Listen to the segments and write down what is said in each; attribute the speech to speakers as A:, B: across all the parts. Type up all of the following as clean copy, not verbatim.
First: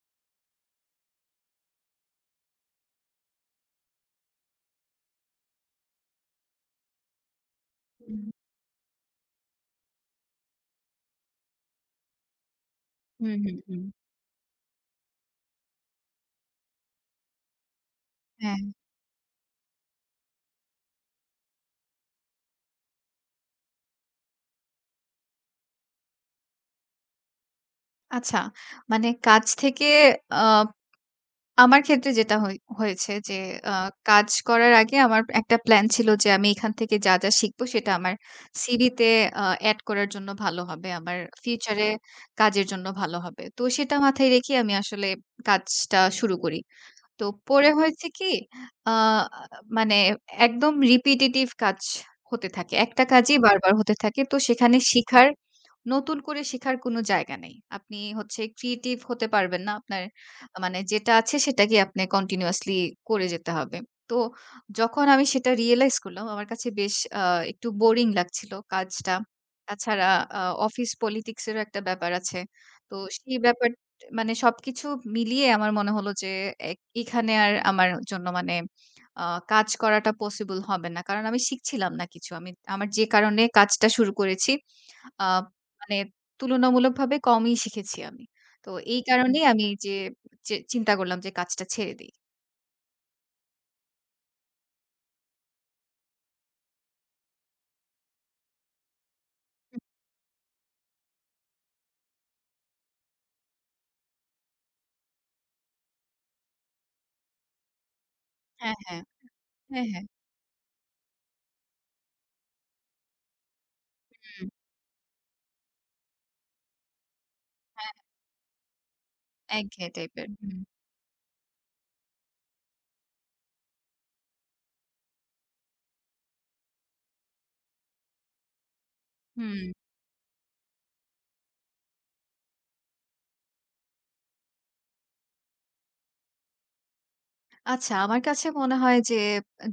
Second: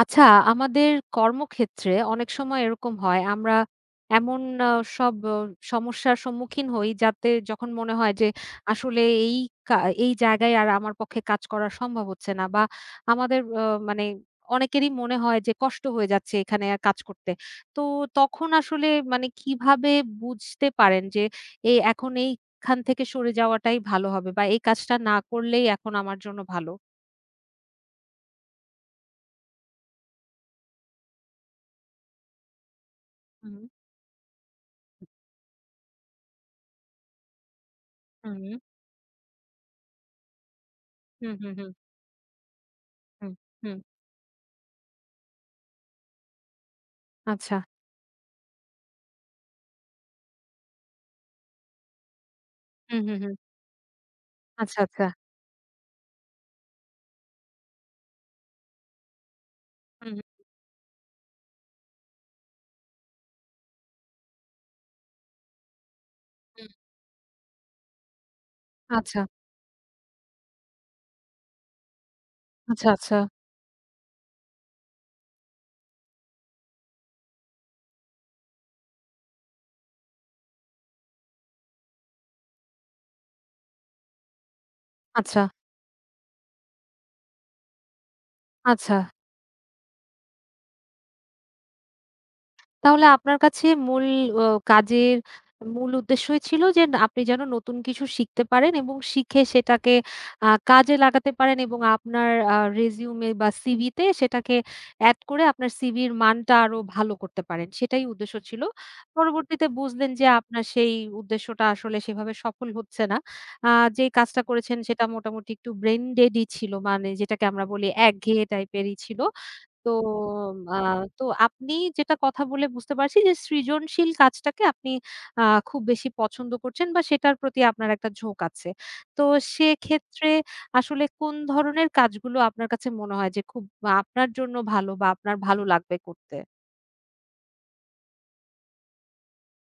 A: আচ্ছা, আমাদের কর্মক্ষেত্রে অনেক সময় এরকম হয় আমরা এমন আ সব আহ, সমস্যার সম্মুখীন হই যাতে যখন মনে হয়
B: হুম,
A: যে আসলে কা এই জায়গায় আর আমার পক্ষে কাজ করা সম্ভব হচ্ছে না বা
B: হুম,
A: আমাদের
B: হুম,
A: আ
B: হুম।
A: মানে অনেকেরই মনে হয় যে কষ্ট হয়ে যাচ্ছে এখানে আর কাজ করতে। তো তখন
B: হ্যাঁ,
A: আসলে মানে কিভাবে বুঝতে পারেন যে এখন এইখান থেকে সরে যাওয়াটাই ভালো হবে বা এই কাজটা না করলেই এখন আমার জন্য ভালো?
B: আচ্ছা, মানে কাজ থেকে আ আমার ক্ষেত্রে যেটা হয়েছে যে
A: হুম,
B: আ কাজ করার আগে আমার একটা প্ল্যান ছিল যে আমি এখান থেকে যা শিখব সেটা আমার
A: হুম,
B: সিভিতে আ এড করার জন্য ভালো হবে। আমার
A: হুম, হুম, হুম,
B: ফিউচারে কাজের জন্য ভালো
A: হুম,
B: হবে। তো
A: হুম।
B: সেটা মাথায় রেখে আমি আসলে কাজটা শুরু করি। তো
A: আচ্ছা।
B: পরে হয়েছে কি আ মানে একদম রিপিটিটিভ কাজ হতে থাকে।
A: হুম,
B: একটা
A: হুম, হুম।
B: কাজই বারবার হতে থাকে। তো সেখানে
A: আচ্ছা, আচ্ছা।
B: শিখার নতুন করে শেখার কোনো জায়গা নেই। আপনি হচ্ছে ক্রিয়েটিভ হতে পারবেন না। আপনার
A: হুম, হুম,
B: মানে যেটা আছে সেটাকে আপনি কন্টিনিউয়াসলি করে যেতে হবে। তো যখন আমি সেটা রিয়ালাইজ করলাম আমার
A: হুম।
B: কাছে বেশ একটু বোরিং লাগছিল কাজটা।
A: আচ্ছা,
B: তাছাড়া আ অফিস পলিটিক্স এরও একটা ব্যাপার আছে।
A: আচ্ছা,
B: তো
A: আচ্ছা,
B: সেই ব্যাপার মানে সবকিছু মিলিয়ে আমার মনে হলো যে এখানে আর আমার জন্য মানে আ কাজ করাটা পসিবল হবে না। কারণ আমি শিখছিলাম না কিছু। আমি আমার যে কারণে কাজটা শুরু করেছি আ
A: আচ্ছা,
B: মানে তুলনামূলকভাবে কমই শিখেছি আমি। তো
A: আচ্ছা।
B: এই কারণেই আমি যে চিন্তা করলাম যে কাজটা ছেড়ে দেই।
A: তাহলে আপনার কাছে মূল অ কাজের মূল উদ্দেশ্যই ছিল যে আপনি যেন নতুন কিছু শিখতে পারেন এবং শিখে সেটাকে কাজে লাগাতে পারেন এবং আপনার রেজিউমে বা সিভিতে সেটাকে এড করে আপনার সিভির মানটা আরো ভালো করতে পারেন। সেটাই উদ্দেশ্য ছিল।
B: হ্যাঁ, হ্যাঁ।
A: পরবর্তীতে
B: হ্যাঁ, হ্যাঁ।
A: বুঝলেন যে আপনার সেই উদ্দেশ্যটা আসলে সেভাবে সফল হচ্ছে না। আ যে কাজটা
B: হুম।
A: করেছেন সেটা মোটামুটি একটু ব্রেইন ডেডই ছিল। মানে যেটাকে আমরা বলি
B: হ্যাঁ,
A: একঘেয়ে টাইপেরই ছিল।
B: একঘেয়ে
A: তো
B: টাইপের। হুম।
A: আ তো আপনি যেটা কথা বলে বুঝতে পারছি যে সৃজনশীল কাজটাকে আপনি আ খুব বেশি পছন্দ করছেন বা সেটার প্রতি আপনার একটা ঝোঁক আছে। তো
B: হুম।
A: সেক্ষেত্রে আসলে কোন ধরনের কাজগুলো আপনার কাছে মনে হয় যে খুব আপনার জন্য ভালো বা আপনার ভালো লাগবে করতে?
B: আচ্ছা, আমার কাছে মনে হয় যে,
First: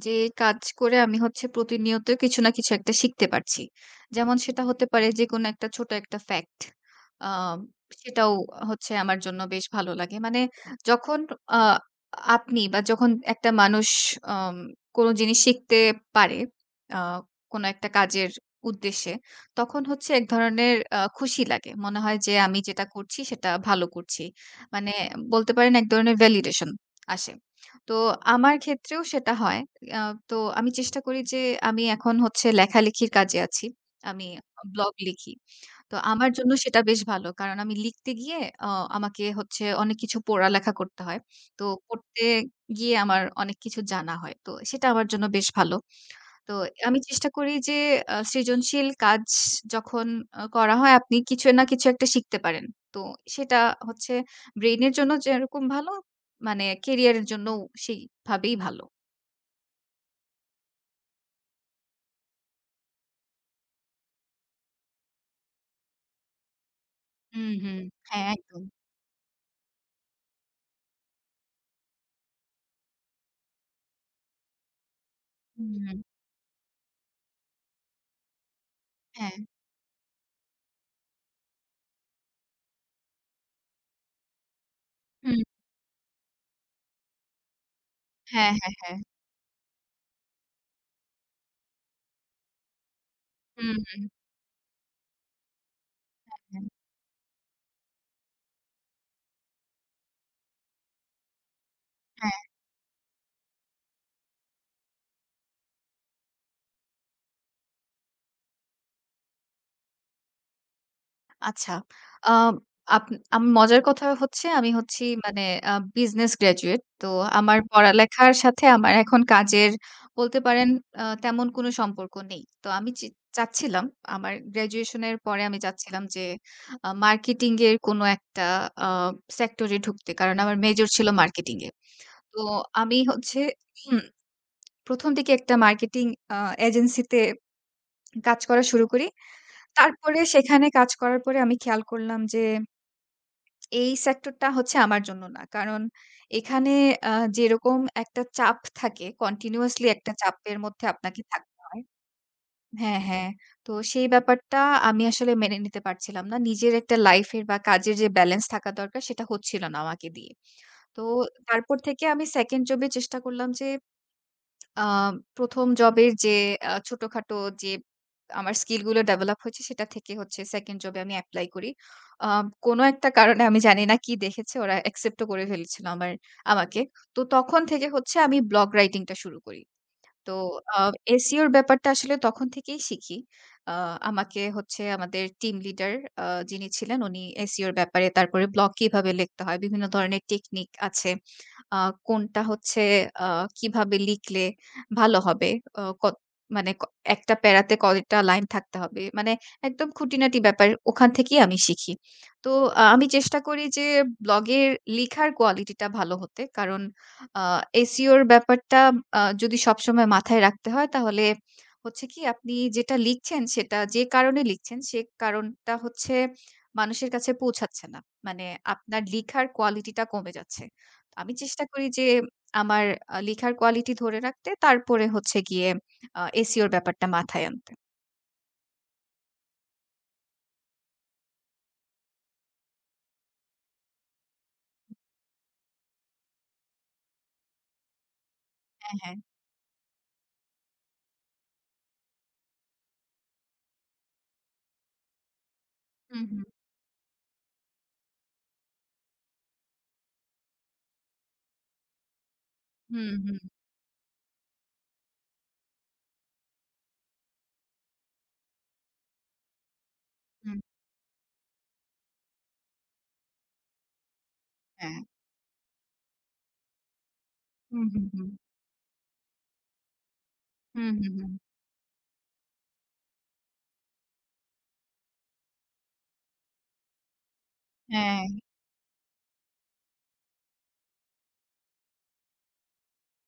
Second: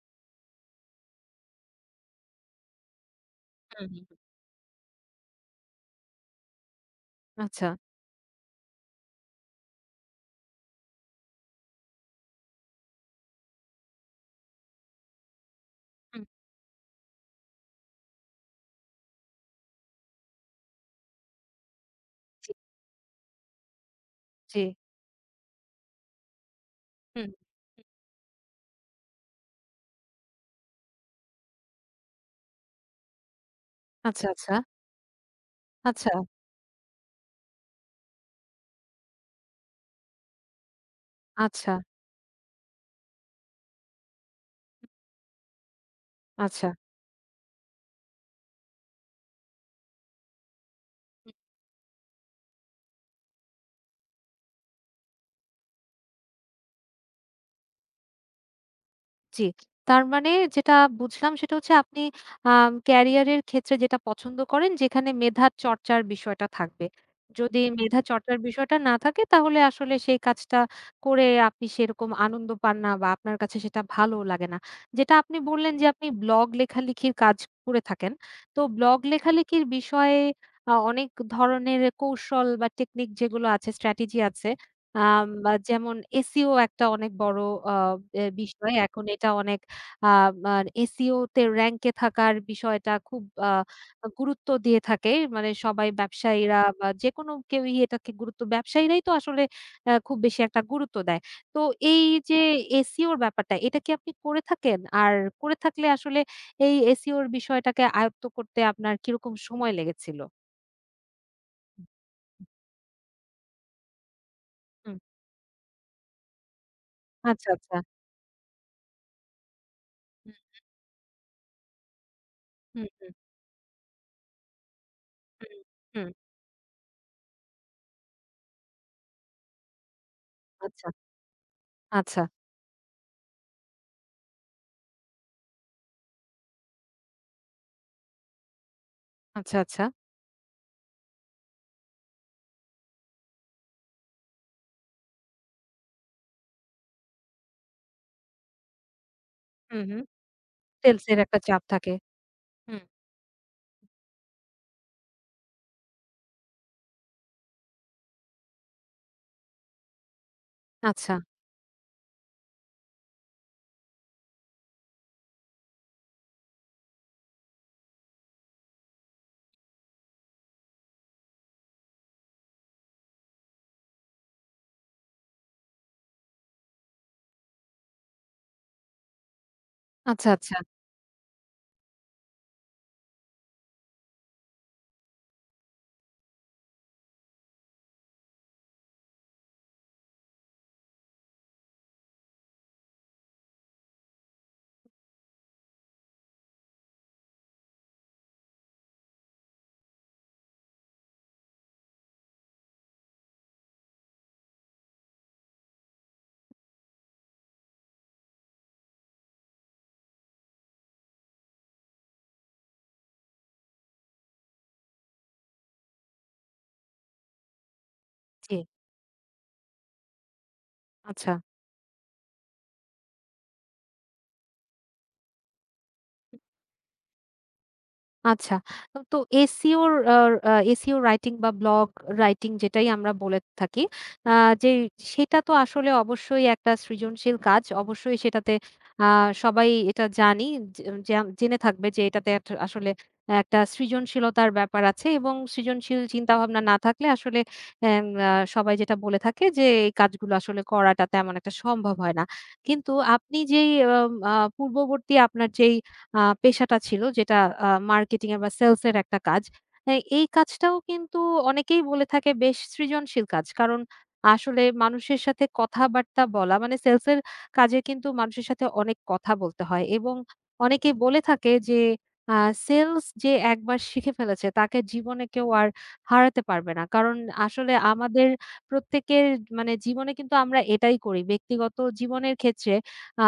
B: যে কাজ করে আমি হচ্ছে প্রতিনিয়ত কিছু না কিছু একটা শিখতে পারছি।
A: হুম, হুম,
B: যেমন সেটা হতে পারে যেকোনো একটা ছোট একটা ফ্যাক্ট। আ
A: আচ্ছা।
B: সেটাও হচ্ছে আমার জন্য বেশ ভালো লাগে। মানে যখন আ আপনি বা যখন একটা মানুষ আম কোনো জিনিস শিখতে
A: হুম। হুম।
B: পারে, আ কোনো একটা কাজের উদ্দেশ্যে, তখন হচ্ছে এক ধরনের খুশি লাগে। মনে হয় যে
A: জি,
B: আমি যেটা করছি সেটা ভালো করছি।
A: জি।
B: মানে বলতে পারেন এক ধরনের ভ্যালিডেশন
A: হুম।
B: আসে।
A: হুম।
B: তো আমার ক্ষেত্রেও সেটা হয়। আ তো আমি চেষ্টা করি যে আমি এখন হচ্ছে লেখালেখির কাজে আছি।
A: আচ্ছা,
B: আমি
A: আচ্ছা,
B: ব্লগ লিখি। তো
A: আচ্ছা,
B: আমার জন্য সেটা বেশ ভালো। কারণ আমি লিখতে গিয়ে আ আমাকে হচ্ছে অনেক কিছু পড়ালেখা করতে হয়। তো
A: আচ্ছা,
B: পড়তে গিয়ে আমার অনেক কিছু জানা হয়। তো সেটা আমার জন্য বেশ ভালো। তো
A: আচ্ছা।
B: আমি চেষ্টা করি যে সৃজনশীল কাজ যখন করা হয় আপনি কিছু না কিছু একটা শিখতে পারেন। তো সেটা হচ্ছে ব্রেইনের জন্য যেরকম ভালো মানে ক্যারিয়ারের জন্যও সেইভাবেই ভালো।
A: জি। তার মানে যেটা বুঝলাম সেটা হচ্ছে আপনি ক্যারিয়ারের ক্ষেত্রে যেটা পছন্দ করেন যেখানে মেধা চর্চার বিষয়টা থাকবে।
B: হুম,
A: যদি
B: হুম।
A: মেধা
B: হ্যাঁ,
A: চর্চার
B: একদম।
A: বিষয়টা না থাকে তাহলে আসলে সেই কাজটা করে আপনি সেরকম আনন্দ পান না বা আপনার কাছে সেটা ভালো লাগে না। যেটা আপনি
B: হুম,
A: বললেন যে
B: হুম।
A: আপনি ব্লগ লেখালেখির কাজ করে থাকেন। তো ব্লগ
B: হ্যাঁ।
A: লেখালেখির বিষয়ে অনেক ধরনের কৌশল বা টেকনিক যেগুলো আছে, স্ট্র্যাটেজি আছে
B: হুম।
A: বা যেমন এসইও একটা অনেক বড় আ এ
B: হ্যাঁ,
A: বিষয়।
B: হ্যাঁ, হ্যাঁ।
A: এখন এটা অনেক আ মা এসইও তে র‍্যাংক এ থাকার বিষয়টা খুব
B: হুম,
A: গুরুত্ব দিয়ে থাকে। মানে সবাই ব্যবসায়ীরা
B: হুম।
A: বা যেকোনো কেউই এটাকে গুরুত্ব ব্যবসায়ীরাই তো আসলে খুব বেশি একটা গুরুত্ব দেয়। তো এই যে
B: হ্যাঁ,
A: এসইও র ব্যাপারটা, এটা কি আপনি করে থাকেন? আর করে থাকলে আসলে এই এসইও র বিষয়টাকে আয়ত্ত করতে আপনার কিরকম সময় লেগেছিল?
B: আচ্ছা। আম আপ আম মজার কথা হচ্ছে আমি
A: হুম।
B: হচ্ছি মানে আ বিজনেস গ্র্যাজুয়েট। তো
A: আচ্ছা,
B: আমার
A: আচ্ছা।
B: পড়ালেখার সাথে আমার এখন কাজের
A: হুম।
B: বলতে পারেন তেমন কোনো সম্পর্ক নেই। তো
A: হুম,
B: আমি চে
A: হুম,
B: চাচ্ছিলাম আমার গ্র্যাজুয়েশন এর পরে আমি
A: হুম,
B: চাচ্ছিলাম
A: হুম।
B: যে মার্কেটিং এর কোনো একটা আ সেক্টরে ঢুকতে। কারণ আমার
A: আচ্ছা,
B: মেজর ছিল মার্কেটিং এ।
A: আচ্ছা।
B: তো আমি হচ্ছে হুম, ১ম দিকে একটা মার্কেটিং আ এজেন্সিতে কাজ করা শুরু করি।
A: আচ্ছা, আচ্ছা।
B: তারপরে সেখানে কাজ করার পরে আমি খেয়াল করলাম যে এই সেক্টরটা হচ্ছে আমার জন্য না। কারণ এখানে আ যেরকম একটা চাপ থাকে
A: হুম,
B: কন্টিনিউয়াসলি
A: হুম।
B: একটা চাপের মধ্যে
A: সেলস এর
B: আপনাকে
A: একটা
B: থাকতে
A: চাপ
B: হয়।
A: থাকে। হুম।
B: হ্যাঁ, হ্যাঁ। তো সেই ব্যাপারটা আমি আসলে মেনে নিতে পারছিলাম না। নিজের একটা লাইফের বা কাজের যে ব্যালেন্স থাকা দরকার সেটা হচ্ছিল না আমাকে দিয়ে। তো
A: আচ্ছা,
B: তারপর থেকে আমি 2nd জবে চেষ্টা করলাম যে আ ১ম জবের যে ছোটখাটো যে আমার স্কিল গুলো ডেভেলপ হয়েছে সেটা থেকে হচ্ছে 2nd জবে আমি এপ্লাই করি। আ কোন একটা কারণে আমি জানি না কি দেখেছে ওরা অ্যাকসেপ্ট ও করে ফেলেছিল আমাকে। তো তখন থেকে হচ্ছে আমি ব্লগ রাইটিং টা শুরু করি।
A: আচ্ছা,
B: তো
A: আচ্ছা।
B: আ এসইও এর ব্যাপারটা আসলে তখন থেকেই শিখি। আ আমাকে হচ্ছে আমাদের টিম লিডার আ যিনি ছিলেন উনি এসইও এর ব্যাপারে তারপরে ব্লগ কিভাবে লিখতে হয়, বিভিন্ন ধরনের টেকনিক আছে। আ কোনটা হচ্ছে আ কিভাবে লিখলে ভালো হবে। আ কত মানে একটা প্যারাতে কয়টা লাইন থাকতে হবে। মানে একদম খুঁটিনাটি ব্যাপার ওখান থেকেই আমি শিখি। তো আমি চেষ্টা করি যে ব্লগের লিখার কোয়ালিটিটা ভালো হতে। কারণ আ এসইও এর ব্যাপারটা যদি সবসময় মাথায় রাখতে হয় তাহলে হচ্ছে কি আপনি যেটা লিখছেন সেটা যে কারণে লিখছেন সে কারণটা হচ্ছে মানুষের কাছে পৌঁছাচ্ছে না। মানে
A: জি,
B: আপনার লিখার কোয়ালিটিটা কমে যাচ্ছে।
A: আচ্ছা।
B: আমি চেষ্টা করি যে আমার লেখার কোয়ালিটি ধরে রাখতে। তারপরে হচ্ছে গিয়ে এসইও র ব্যাপারটা মাথায় আনতে।
A: আচ্ছা। তো SEO র আ SEO রাইটিং বা ব্লগ রাইটিং যেটাই আমরা বলে থাকি। আ যে সেটা তো আসলে অবশ্যই একটা সৃজনশীল কাজ। অবশ্যই সেটাতে
B: হ্যাঁ,
A: আ
B: হ্যাঁ।
A: সবাই এটা জানি যে যে জেনে থাকবে যে এটাতে একটা আসলে একটা সৃজনশীলতার ব্যাপার আছে এবং সৃজনশীল
B: হুম, হুম।
A: চিন্তাভাবনা না থাকলে আসলে এম আ সবাই যেটা বলে থাকে যে এই কাজগুলো আসলে করাটা তেমন একটা সম্ভব হয় না। কিন্তু
B: হুম,
A: আপনি
B: হুম,
A: যেই আম আ পূর্ববর্তী আপনার যেই পেশাটা ছিল যেটা মার্কেটিং এর বা সেলস এর একটা কাজ। এই
B: হুম।
A: কাজটাও কিন্তু অনেকেই বলে থাকে বেশ সৃজনশীল কাজ। কারণ আসলে
B: হ্যাঁ।
A: মানুষের সাথে কথাবার্তা বলা মানে সেলস এর কাজে
B: হুম, হুম,
A: কিন্তু
B: হুম।
A: মানুষের সাথে অনেক কথা বলতে হয় এবং
B: হুম,
A: অনেকেই
B: হুম,
A: বলে
B: হুম।
A: থাকে যে আ সেলস যে একবার শিখে ফেলেছে তাকে জীবনে কেউ আর হারাতে পারবে না। কারণ আসলে
B: হ্যাঁ,
A: আমাদের প্রত্যেকের মানে জীবনে কিন্তু আমরা এটাই করি। ব্যক্তিগত জীবনের ক্ষেত্রে আ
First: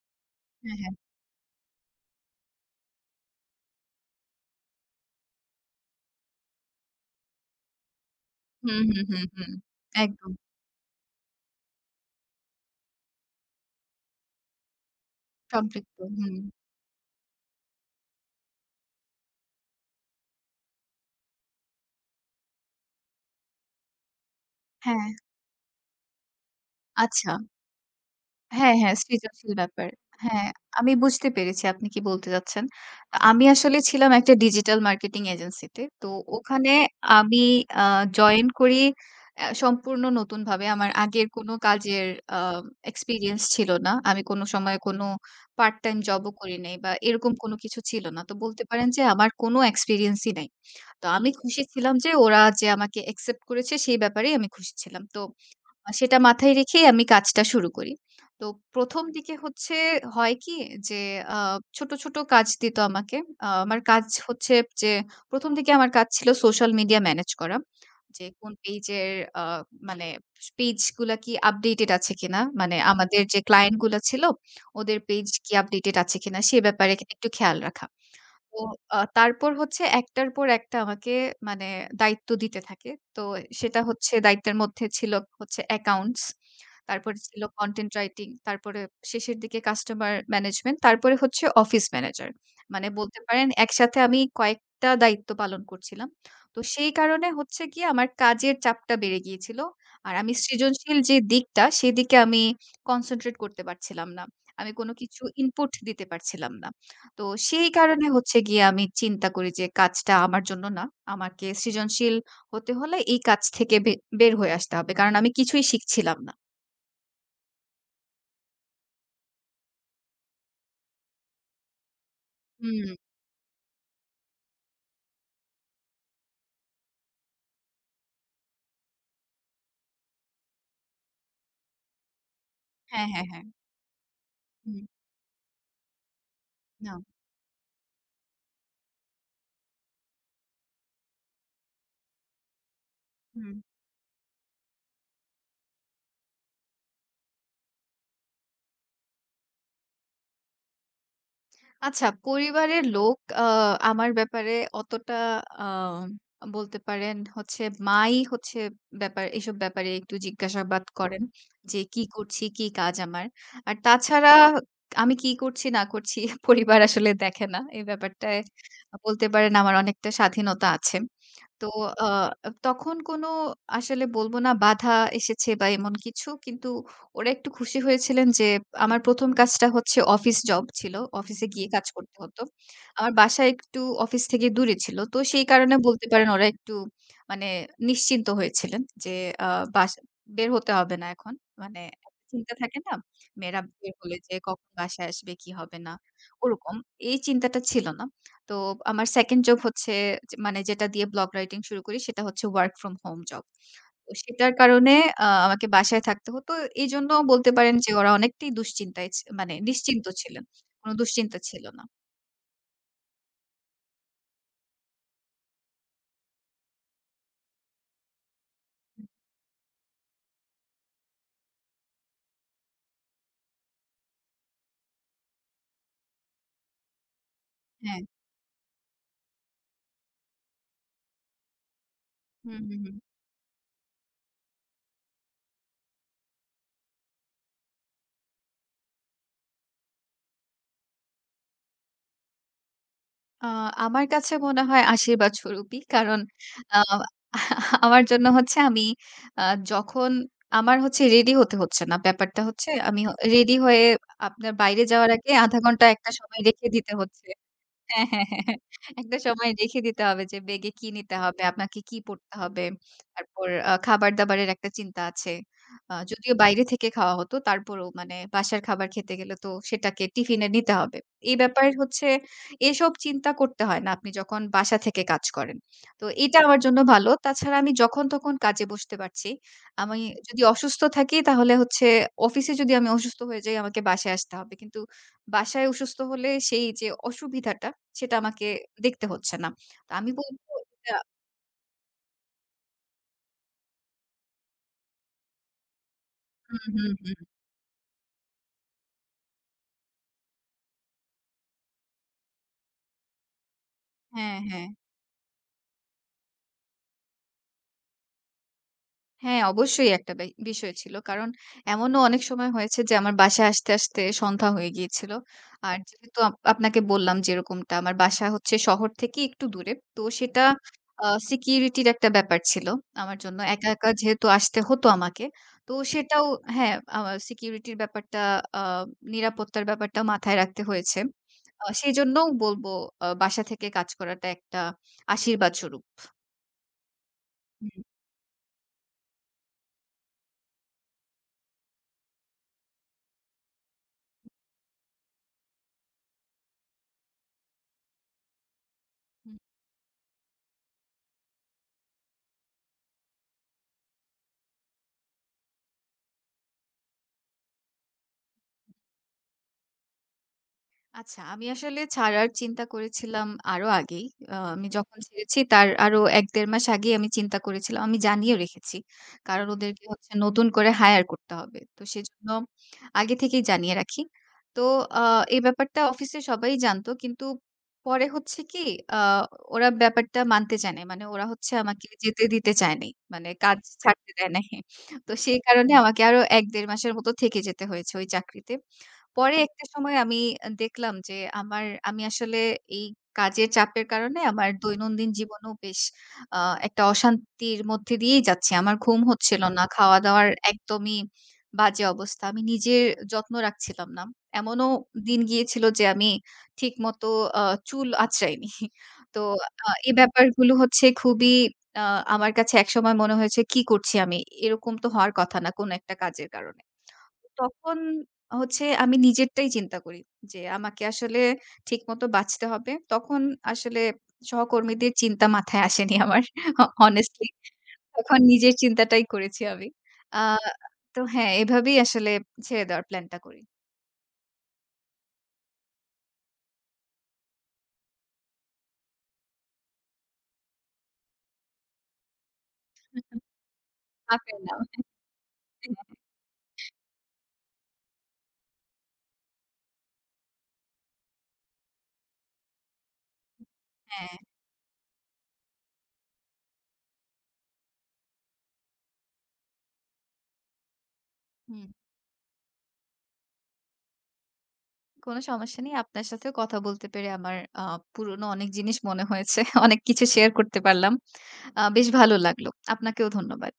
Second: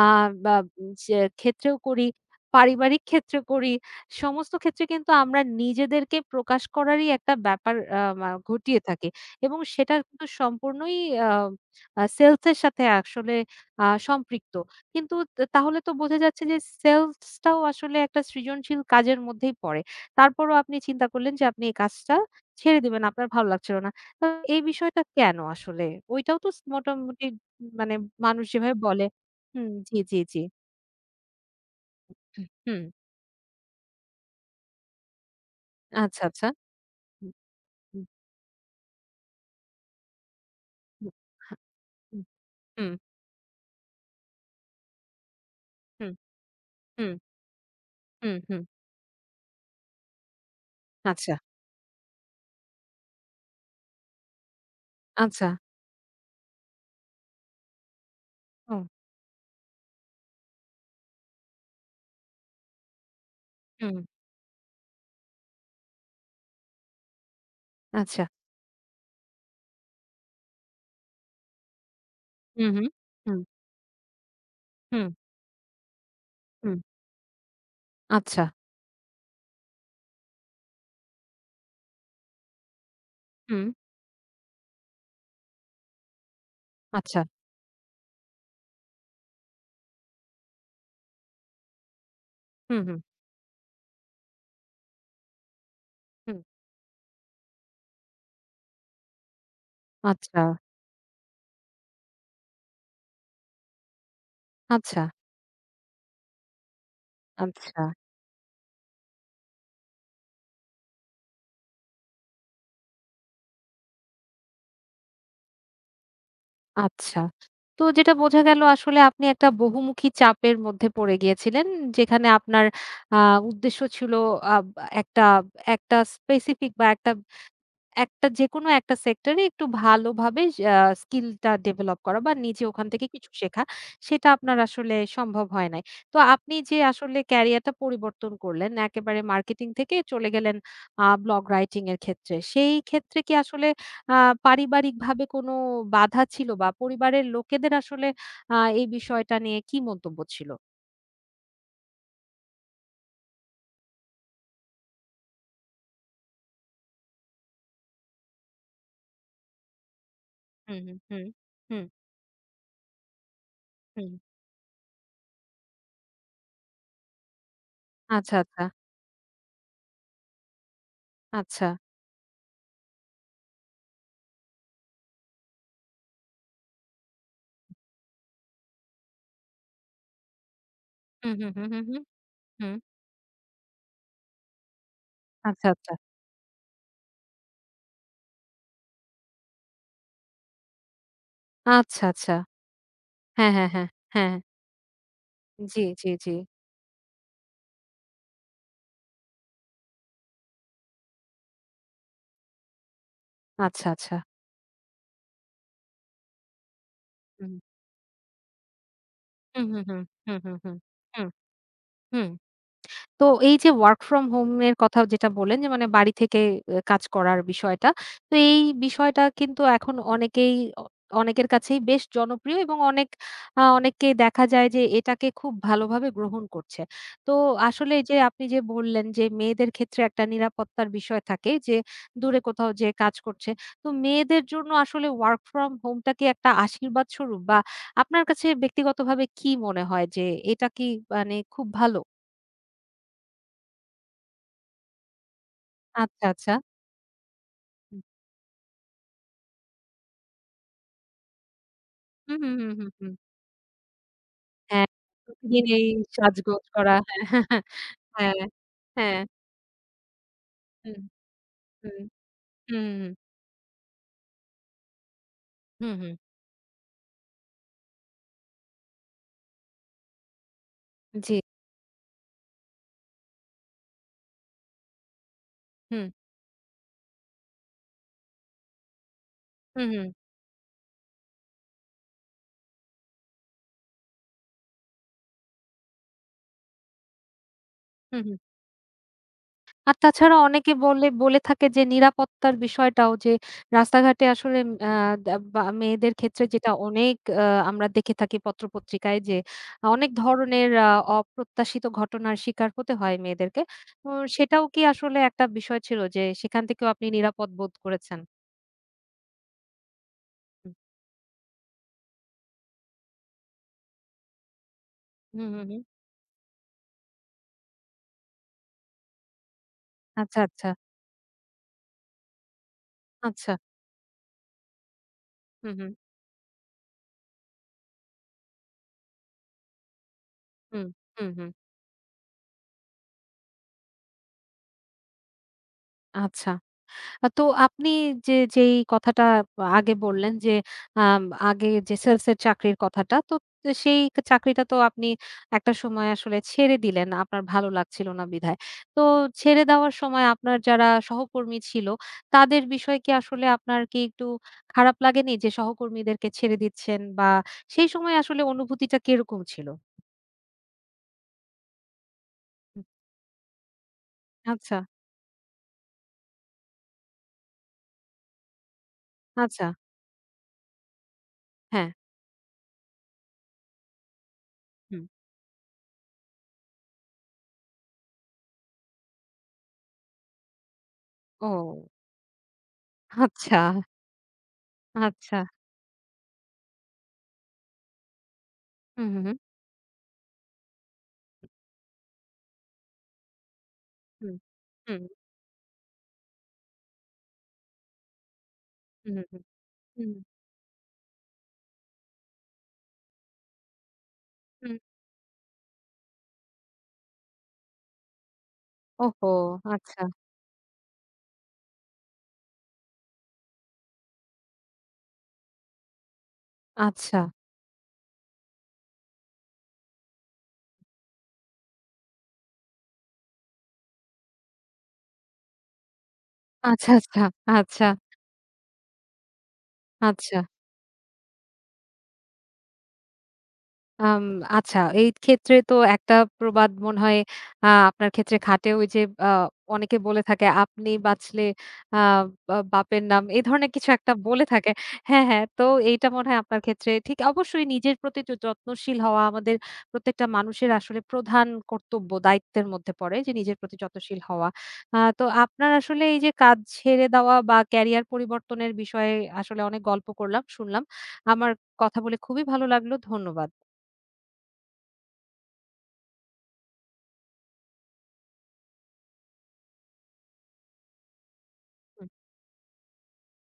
A: বা
B: হ্যাঁ, হ্যাঁ।
A: যে ক্ষেত্রেও করি পারিবারিক ক্ষেত্রে করি, সমস্ত ক্ষেত্রে কিন্তু আমরা নিজেদেরকে প্রকাশ করারই একটা ব্যাপার আ মা ঘটিয়ে
B: হুম, হুম,
A: থাকি
B: হুম, হুম।
A: এবং সেটা কিন্তু
B: একদম।
A: সম্পূর্ণই আ আ সেলস এর সাথে আসলে সম্পৃক্ত। কিন্তু তাহলে তো
B: সম্পৃক্ত।
A: বোঝা
B: হুম।
A: যাচ্ছে যে সেলস টাও আসলে একটা সৃজনশীল কাজের মধ্যেই পড়ে। তারপরও আপনি চিন্তা করলেন যে আপনি এই কাজটা ছেড়ে দিবেন, আপনার ভালো লাগছিল না। তো এই বিষয়টা
B: হ্যাঁ,
A: কেন আসলে? ওইটাও তো মোটামুটি
B: আচ্ছা।
A: মানে মানুষ যেভাবে
B: হ্যাঁ, হ্যাঁ,
A: বলে
B: সৃজনশীল ব্যাপার।
A: জি, জি, জি।
B: হ্যাঁ, আমি বুঝতে পেরেছি আপনি কি বলতে চাচ্ছেন।
A: হুম,
B: আমি আসলে ছিলাম একটা ডিজিটাল মার্কেটিং এজেন্সিতে। তো
A: আচ্ছা, আচ্ছা।
B: ওখানে
A: হুম,
B: আমি আ
A: হুম,
B: জয়েন করি সম্পূর্ণ নতুনভাবে। আমার
A: হুম।
B: আগের কোনো
A: হা
B: কাজের
A: হুম,
B: আ
A: হুম,
B: এক্সপেরিয়েন্স ছিল না। আমি কোনো সময় কোনো পার্ট টাইম
A: হুম,
B: জবও করি নাই বা
A: হুম,
B: এরকম কোনো কিছু ছিল না। তো
A: হুম, হুম।
B: বলতে পারেন যে আমার কোনো এক্সপেরিয়েন্সই নাই। তো আমি
A: আচ্ছা,
B: খুশি ছিলাম যে ওরা যে আমাকে অ্যাকসেপ্ট করেছে সেই ব্যাপারেই আমি খুশি ছিলাম। তো
A: আচ্ছা।
B: সেটা মাথায় রেখেই আমি কাজটা শুরু করি। তো
A: ও
B: ১ম দিকে হচ্ছে হয় কি যে আ ছোট, ছোট কাজ দিত আমাকে। আ আমার
A: হুম,
B: কাজ হচ্ছে যে ১ম দিকে আমার কাজ ছিল সোশ্যাল মিডিয়া ম্যানেজ করা।
A: আচ্ছা।
B: যে কোন পেজের আ মানে পেজ গুলা কি আপডেটেড আছে কিনা?
A: হুম,
B: মানে
A: হুম,
B: আমাদের
A: হুম,
B: যে ক্লায়েন্ট গুলা ছিল ওদের
A: হুম,
B: পেজ কি আপডেটেড আছে কিনা সে
A: হুম,
B: ব্যাপারে একটু খেয়াল রাখা।
A: আচ্ছা,
B: তো তারপর হচ্ছে একটার পর একটা আমাকে মানে দায়িত্ব দিতে থাকে। তো
A: হুম,
B: সেটা হচ্ছে দায়িত্বের মধ্যে ছিল হচ্ছে অ্যাকাউন্টস। তারপরে
A: আচ্ছা,
B: ছিল কনটেন্ট রাইটিং, তারপরে শেষের দিকে কাস্টমার ম্যানেজমেন্ট, তারপরে হচ্ছে অফিস ম্যানেজার।
A: হুম,
B: মানে
A: হুম,
B: বলতে পারেন একসাথে আমি কয়েকটা দায়িত্ব পালন করছিলাম।
A: হুম,
B: তো সেই কারণে হচ্ছে গিয়ে আমার কাজের চাপটা বেড়ে গিয়েছিল। আর আমি
A: আচ্ছা,
B: সৃজনশীল যে দিকটা সেদিকে আমি কনসেনট্রেট করতে পারছিলাম না। আমি কোনো
A: আচ্ছা,
B: কিছু ইনপুট দিতে পারছিলাম না। তো সেই
A: আচ্ছা,
B: কারণে হচ্ছে গিয়ে আমি চিন্তা করি যে কাজটা আমার জন্য না। আমাকে সৃজনশীল হতে হলে এই কাজ থেকে বের হয়ে আসতে হবে। কারণ আমি কিছুই শিখছিলাম না।
A: আচ্ছা। তো যেটা বোঝা গেল আসলে আপনি একটা বহুমুখী চাপের মধ্যে পড়ে গিয়েছিলেন। যেখানে আপনার
B: হুম।
A: আ উদ্দেশ্য ছিল আব একটা একটা স্পেসিফিক বা একটা একটা যেকোনো একটা সেক্টরে একটু ভালোভাবে আ স্কিলটা ডেভেলপ করা বা নিজে ওখান থেকে
B: হ্যাঁ, হ্যাঁ,
A: কিছু
B: হ্যাঁ।
A: শেখা, সেটা আপনার
B: হুম,
A: আসলে সম্ভব হয় নাই। তো আপনি যে
B: না।
A: আসলে ক্যারিয়ারটা পরিবর্তন করলেন, একেবারে মার্কেটিং থেকে চলে গেলেন ব্লগ রাইটিং এর ক্ষেত্রে। সেই ক্ষেত্রে কি
B: হুম।
A: আসলে আ পারিবারিকভাবে কোনো বাধা ছিল বা পরিবারের লোকেদের আসলে এই বিষয়টা নিয়ে কি মন্তব্য ছিল?
B: আচ্ছা, পরিবারের লোক আমার ব্যাপারে অতটা আ বলতে পারেন হচ্ছে মাই হচ্ছে ব্যাপার এসব ব্যাপারে একটু
A: হুম,
B: জিজ্ঞাসাবাদ
A: হুম,
B: করেন
A: হুম,
B: যে
A: হুম,
B: কি করছি, কি কাজ আমার। আর
A: হুম।
B: তাছাড়া আমি কি করছি না করছি পরিবার আসলে দেখে না। এই
A: আচ্ছা,
B: ব্যাপারটায়
A: আচ্ছা,
B: বলতে পারেন আমার অনেকটা স্বাধীনতা আছে। তো
A: আচ্ছা।
B: আ তখন কোনো আসলে বলব না বাধা এসেছে বা এমন কিছু। কিন্তু ওরা একটু খুশি হয়েছিলেন যে আমার ১ম কাজটা হচ্ছে অফিস জব ছিল।
A: হুম,
B: অফিসে
A: হুম,
B: গিয়ে
A: হুম, হুম,
B: কাজ
A: হুম,
B: করতে হতো।
A: হুম।
B: আমার বাসা একটু অফিস থেকে দূরে ছিল। তো সেই
A: আচ্ছা,
B: কারণে
A: আচ্ছা,
B: বলতে পারেন ওরা একটু মানে নিশ্চিন্ত হয়েছিলেন যে আ বাস বের হতে হবে না এখন। মানে
A: আচ্ছা,
B: একটা
A: আচ্ছা।
B: চিন্তা থাকে না?
A: হ্যাঁ,
B: মেয়েরা
A: হ্যাঁ, হ্যাঁ,
B: বের হলে
A: হ্যাঁ।
B: যে কখন বাসায় আসবে, কি হবে
A: জি,
B: না?
A: জি, জি।
B: ওরকম। এই চিন্তাটা ছিল না। তো আমার 2nd জব হচ্ছে যে মানে যেটা দিয়ে ব্লগ রাইটিং শুরু করি সেটা হচ্ছে ওয়ার্ক ফ্রম হোম জব।
A: আচ্ছা,
B: তো
A: আচ্ছা।
B: সেটার কারণে আমাকে বাসায় থাকতে হতো। এজন্য বলতে
A: হুম।
B: পারেন যে ওরা অনেকটাই দুশ্চিন্তায় ছি মানে
A: হুম, হুম, হুম।
B: নিশ্চিন্ত
A: হুম,
B: ছিলেন।
A: হুম, হুম।
B: কোন
A: হুম,
B: দুশ্চিন্তা ছিল না।
A: হুম। তো এই যে ওয়ার্ক ফ্রম হোম এর কথা যেটা বললেন যে মানে বাড়ি থেকে কাজ করার বিষয়টা। তো এই বিষয়টা কিন্তু এখন অনেকেই অ অনেকের কাছেই বেশ জনপ্রিয় এবং অনেক অনেককেই দেখা যায় যে এটাকে খুব ভালোভাবে গ্রহণ করছে। তো আসলে
B: হ্যাঁ।
A: এই যে আপনি যে বললেন যে মেয়েদের ক্ষেত্রে একটা নিরাপত্তার বিষয় থাকে যে দূরে
B: হুম,
A: কোথাও
B: হুম,
A: যেয়ে
B: হুম।
A: কাজ করছে। তো মেয়েদের জন্য আসলে ওয়ার্ক ফ্রম হোমটা কি একটা আশীর্বাদ স্বরূপ বা আপনার কাছে ব্যক্তিগতভাবে কি মনে হয় যে এটা কি মানে খুব ভালো?
B: আ আমার কাছে মনে হয় আশীর্বাদ স্বরূপই। কারণ
A: আচ্ছা, আচ্ছা।
B: আ
A: হুম,
B: আমার জন্য হচ্ছে আমি আ যখন আমার হচ্ছে রেডি হতে হচ্ছে না।
A: হুম,
B: ব্যাপারটা
A: হুম, হুম,
B: হচ্ছে
A: হুম,
B: আমি
A: হুম।
B: রেডি হয়ে আপনার বাইরে
A: হ্যাঁ,
B: যাওয়ার আগে ০.৫
A: প্রতিদিন এই
B: ঘন্টা ১ টা সময়
A: সাজগোজ
B: রেখে দিতে
A: করা।
B: হচ্ছে। হ্যাঁ, হ্যাঁ,
A: হ্যাঁ, হ্যাঁ,
B: হ্যাঁ, হ্যাঁ। একটা
A: হ্যাঁ,
B: সময় রেখে দিতে হবে যে ব্যাগে কি
A: হুম,
B: নিতে হবে, আপনাকে কি
A: হুম,
B: পড়তে হবে।
A: হুম, হুম,
B: তারপর খাবার-দাবারের একটা চিন্তা আছে।
A: হুম, হুম,
B: যদিও বাইরে থেকে খাওয়া হতো তারপরও মানে বাসার খাবার খেতে গেলে তো সেটাকে টিফিনে নিতে হবে।
A: জি,
B: এই ব্যাপার হচ্ছে এসব চিন্তা করতে হয় না আপনি যখন বাসা থেকে কাজ করেন।
A: হুম,
B: তো এটা আমার জন্য ভালো। তাছাড়া আমি যখন তখন কাজে বসতে পারছি।
A: হুম,
B: আমি
A: হুম,
B: যদি অসুস্থ থাকি তাহলে হচ্ছে অফিসে যদি আমি অসুস্থ হয়ে যাই আমাকে বাসায় আসতে হবে। কিন্তু বাসায় অসুস্থ হলে সেই যে অসুবিধাটা, সেটা
A: হুম, হুম।
B: আমাকে দেখতে হচ্ছে না। তো
A: আর
B: আমি
A: তাছাড়া
B: বলব
A: অনেকে
B: এটা
A: বলে বলে থাকে যে নিরাপত্তার বিষয়টাও যে রাস্তাঘাটে আসলে আ দা বা মেয়েদের ক্ষেত্রে
B: হুম,
A: যেটা
B: হুম,
A: অনেক
B: হুম।
A: আ আমরা দেখে থাকি পত্র-পত্রিকায় যে অনেক ধরনের অপ্রত্যাশিত ঘটনার শিকার হতে হয় মেয়েদেরকে। তো
B: হ্যাঁ,
A: সেটাও
B: হ্যাঁ।
A: কি আসলে একটা বিষয় ছিল যে সেখান থেকেও আপনি নিরাপদ বোধ করেছেন?
B: হ্যাঁ, অবশ্যই একটা
A: হুম,
B: বিষয় ছিল। কারণ এমনও অনেক সময় হয়েছে যে আমার বাসায় আসতে সন্ধ্যা হয়ে গিয়েছিল।
A: হুম, হুম,
B: আর
A: হুম।
B: যেহেতু আপনাকে বললাম যেরকমটা আমার বাসা হচ্ছে শহর থেকে একটু দূরে। তো
A: আচ্ছা,
B: সেটা
A: আচ্ছা,
B: সিকিউরিটির একটা ব্যাপার ছিল আমার জন্য।
A: আচ্ছা।
B: একা যেহেতু আসতে হতো আমাকে। তো
A: হুম, হুম,
B: সেটাও হ্যাঁ, আ সিকিউরিটির ব্যাপারটা আ নিরাপত্তার ব্যাপারটা মাথায় রাখতে
A: হুম,
B: হয়েছে।
A: হুম, হুম।
B: সেজন্যও বলব বাসা থেকে কাজ করাটা একটা আশীর্বাদ স্বরূপ।
A: আচ্ছা। তো
B: হুম।
A: আপনি যেই কথাটা আগে বললেন যে, আম আগে যে সেলসের চাকরির কথাটা, তো সেই চাকরিটা তো আপনি একটা সময় আসলে ছেড়ে দিলেন। আপনার ভালো লাগছিল না বিধায়। তো ছেড়ে দেওয়ার সময় আপনার যারা সহকর্মী ছিল, তাদের বিষয় কি আসলে আপনার কি একটু খারাপ লাগেনি যে সহকর্মীদেরকে ছেড়ে দিচ্ছেন বা সেই সময় আসলে অনুভূতিটা কিরকম ছিল?
B: আচ্ছা, আমি আসলে ছাড়ার চিন্তা
A: হুম।
B: করেছিলাম আরো আগেই। আমি
A: আচ্ছা,
B: যখন ছেড়েছি তার আরো ১-১.৫ মাস আগেই আমি চিন্তা করেছিলাম। আমি জানিয়ে রেখেছি। কারণ
A: আচ্ছা।
B: ওদেরকে হচ্ছে নতুন করে হায়ার করতে হবে। তো
A: হ্যাঁ।
B: সেজন্য আগে থেকেই জানিয়ে রাখি। তো আ
A: হুম।
B: এই ব্যাপারটা অফিসে সবাই জানতো। কিন্তু পরে হচ্ছে কি আ ওরা ব্যাপারটা মানতে চায় নাই। মানে ওরা হচ্ছে আমাকে
A: ও।
B: যেতে দিতে চায় নাই। মানে কাজ
A: আচ্ছা,
B: ছাড়তে দেয় নাই। তো
A: আচ্ছা।
B: সেই কারণে আমাকে আরো ১-১.৫ মাসের মতো থেকে যেতে হয়েছে ওই চাকরিতে।
A: হু, হু, হু।
B: পরে একটা সময় আমি দেখলাম যে আমার আমি আসলে এই কাজের চাপের কারণে
A: হুম।
B: আমার
A: হুম,
B: দৈনন্দিন জীবনেও বেশ আ একটা অশান্তির মধ্যে দিয়েই যাচ্ছি। আমার ঘুম
A: হুম, হুম,
B: হচ্ছিল না।
A: হুম,
B: খাওয়া-দাওয়ার একদমই বাজে অবস্থা। আমি নিজের যত্ন রাখছিলাম না। এমনও
A: হুম।
B: দিন গিয়েছিল যে আমি ঠিকমতো আ চুল আঁচড়াইনি। তো
A: ওহো!
B: এই
A: আচ্ছা,
B: ব্যাপারগুলো হচ্ছে খুবই আ আমার কাছে একসময় মনে হয়েছে, "কি করছি আমি? এরকম তো হওয়ার কথা না কোনো একটা কাজের কারণে।"
A: আচ্ছা,
B: তখন হচ্ছে আমি নিজেরটাই চিন্তা করি। যে আমাকে আসলে ঠিকমতো বাঁচতে হবে। তখন আসলে সহকর্মীদের চিন্তা মাথায় আসেনি আমার
A: আচ্ছা, আচ্ছা,
B: honestly।
A: আচ্ছা,
B: তখন নিজের চিন্তাটাই করেছি আমি। আ
A: আচ্ছা।
B: তো হ্যাঁ, এভাবেই আসলে ছেড়ে দেওয়ার প্ল্যানটা করি।
A: আম আচ্ছা, এই ক্ষেত্রে তো একটা প্রবাদ মনে হয় আপনার ক্ষেত্রে খাটে। ওই যে আ অনেকে বলে থাকে, "আপনি বাঁচলে আ বা বাপের নাম।" এই ধরনের কিছু একটা
B: চাপের
A: বলে
B: নাম।
A: থাকে। হ্যাঁ, হ্যাঁ। তো এইটা মনে হয় আপনার ক্ষেত্রে ঠিক অবশ্যই নিজের প্রতি যত্নশীল হওয়া আমাদের প্রত্যেকটা মানুষের আসলে প্রধান কর্তব্য, দায়িত্বের মধ্যে পড়ে যে নিজের প্রতি
B: হ্যাঁ,
A: যত্নশীল হওয়া। তো আপনার আসলে এই যে কাজ ছেড়ে দেওয়া বা ক্যারিয়ার পরিবর্তনের বিষয়ে আসলে অনেক গল্প করলাম, শুনলাম। আমার
B: হুম।
A: কথা বলে খুবই ভালো লাগলো। ধন্যবাদ।
B: কোনো সমস্যা নেই। আপনার সাথেও কথা বলতে পেরে আমার পুরনো অনেক জিনিস মনে হয়েছে। অনেক কিছু শেয়ার করতে পারলাম। বেশ ভালো লাগলো। আপনাকেও ধন্যবাদ।